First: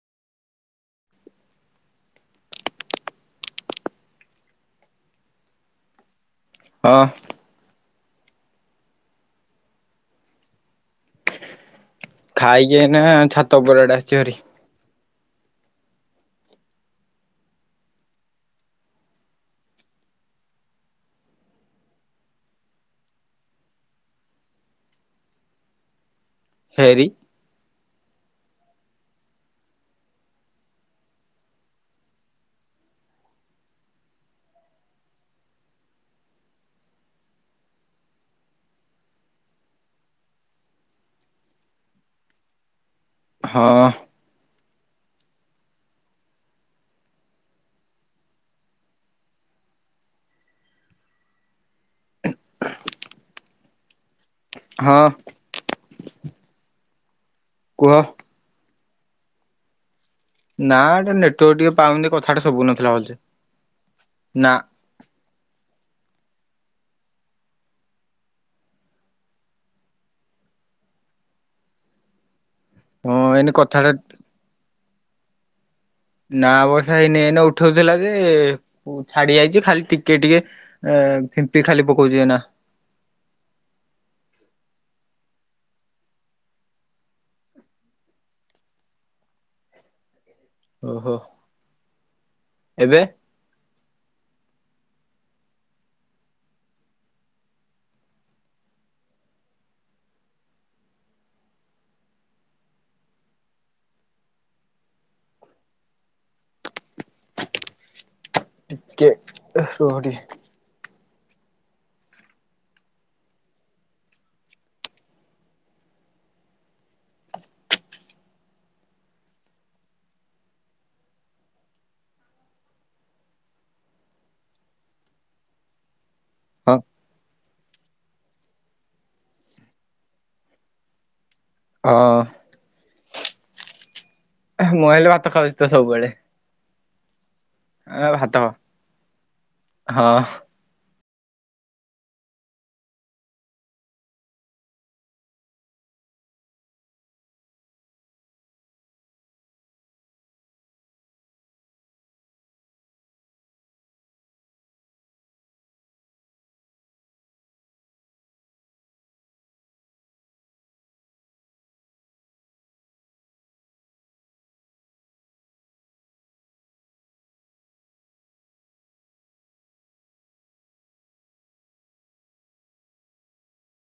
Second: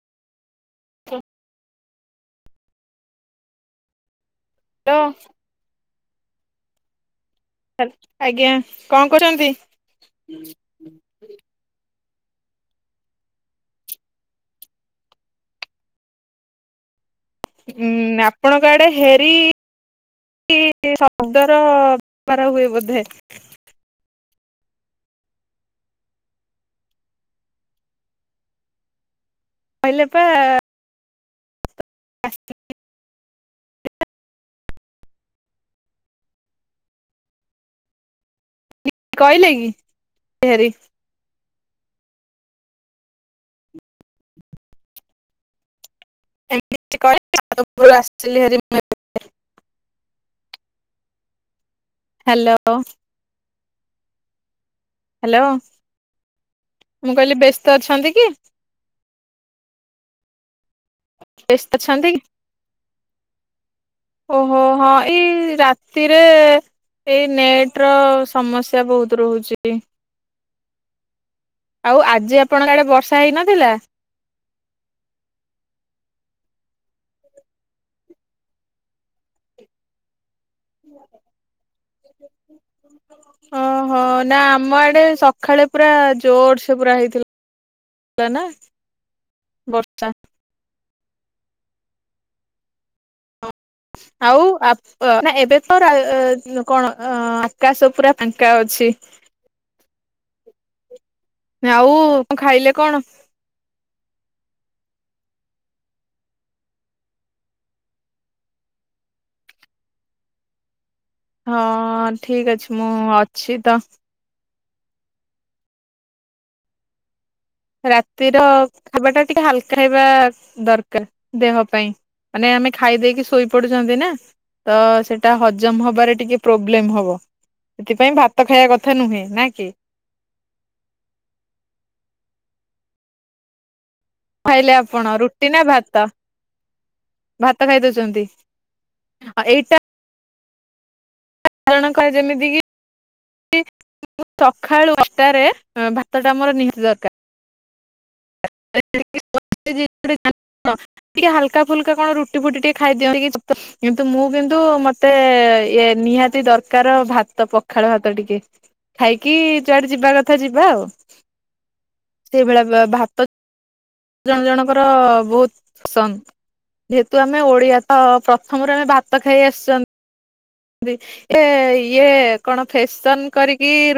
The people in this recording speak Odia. [unintelligible] ହଁ। ଆଜ୍ଞା କଣ କରନ୍ତି। [inaudible] ଖାଇକି ଏଇନା ଛାତ ଉପର ଆଡେ ଆସିଛି ଭାରି। ଉଁ ଆପଣଙ୍କ ଆଡେ ହେରି ଶବ୍ଦର ବବାର ହୁଏ ବୋଧେ? ହେରି [inaudible] କହିଲେ ପା ଆ କଇଲେକି ଗରି ହଁ। ଏମିତି କହିଲର [unintelligible] ହାଲୋ। ହଁ ହାଲୋ। [inaudible] ମୁଁ କହିଲି ବ୍ୟସ୍ତ କୁହ ଅଛନ୍ତି କି? [inaudible] ନା ଏଟା ନେଟୱାରକ ବ୍ୟସ୍ତ ଟିକେ ଅଛନ୍ତି ପାଉନ କି? କଥାଟା ସବୁ ନଥିଲା ବୋଧେ? [inaudible] ନା। [inaudible] ସ୍ଥିରେ ଏଇ ନେଟ ର ସମସ୍ୟା ବହୁତ ରହୁଛି। ଆଉ ଆଜି ଆ ଆପଣଙ୍କ ଆଡେ ହଁ ବର୍ଷା ଏଇନେ ହେଇନଥିଲା। କଥାଟା ନା ବସା ହେଇନ ନ ଉଠଉଥିଲା ଯେ ଛାଡି ଯାଇଛି। ଖାଲି ଟିକେ ଟିକେ ଏ ଫିମ୍ପି ଖାଲି ପକଉଛି ଏଇନା [inaudible] ଓହୋ ନା ଆମ ଆଡେ ଟେ ସକାଳେ ପୁରା ଜୋର ସେ ପୁରା ହେଇଥିଲା ନା [inaudible] ବର୍ଷା। ଓହୋ [inaudible] ଏବେ? ଆଉ ଆପ ଏବେ ତ କଣ ଆକାଶ ପୁରା ଫାଙ୍କା ଅଛି। ଆଉ କଣ ଖାଇଲେ କଣ? [inaudible] ଟିକେ ରୁହ ଟିକେ। ହଁ ଠିକ ଅଛି ମୁଁ ଅଛି ତ। ରାତିର ଖାଇବାଟା ଟିକେ ହାଲକା ହେବା ଦରକାର। ଦେହ ପାଇଁ ମାନେ ଆମେ ଖାଇ ଦେଇେଇକି ଶୋଇପଡୁଛନ୍ତି ନା। ତ ସେଟା ହଜମ ହବାରେ ଟ ଟିକେ ପ୍ରୋବ୍ଲେମ୍ ହଁ ହବ। ସେଥିପାଇଁ ଭାତ ଖାଇବା କଥା ନୁହେଁ ନ କି? [inaudible] ହଁ। ଖାଇଲେ ମୁଁ ହେଲେ ଆପଣ ଭାତ ରୁଟି ଖାଉଛି ତ ନା ଭାତ। ସବୁବେଳେ ଭାତ ଆ ଖାଇଦଉଛନ୍ତି ଭାତ [inaudible] ଆଉ ଏଇଟା ହଁ କାରଣ କ ଯେମିତି କି ସକାଳୁ ଅଟାରେ ଭାତଟା ଆମର ନି ଦରକାର। [unintelligible] ଟିକେ ହାଲ ଫୁଲକା କଣ ରୁଟି ଫୁଟି ଟିକେ ଖାଇଦିଅନ୍ତି। କିନ୍ତୁ ମୁଁ କିନ୍ତୁ ମତେ ଇ ନିହାତି ଦରକାର ଭାତ ପଖାଳ ଭାତ ଟିକେ। ଖାଇକି ଯୁଆଡେ ଯିବା କଥା ଯିବା ଆଉ। ସେଇଭଳିଆ ଭାତ ଜଣ ଜଣଙ୍କର ବହୁତ ପସନ୍ଦ ଯେହେତୁ ଆମେ ଓଡ଼ିଆ ତ ପ୍ରଥମରୁ ଆମେ ଭାତ ଖାଇ ଆସିଛନ ଇଏ କଣ ଫେସନ କରିକି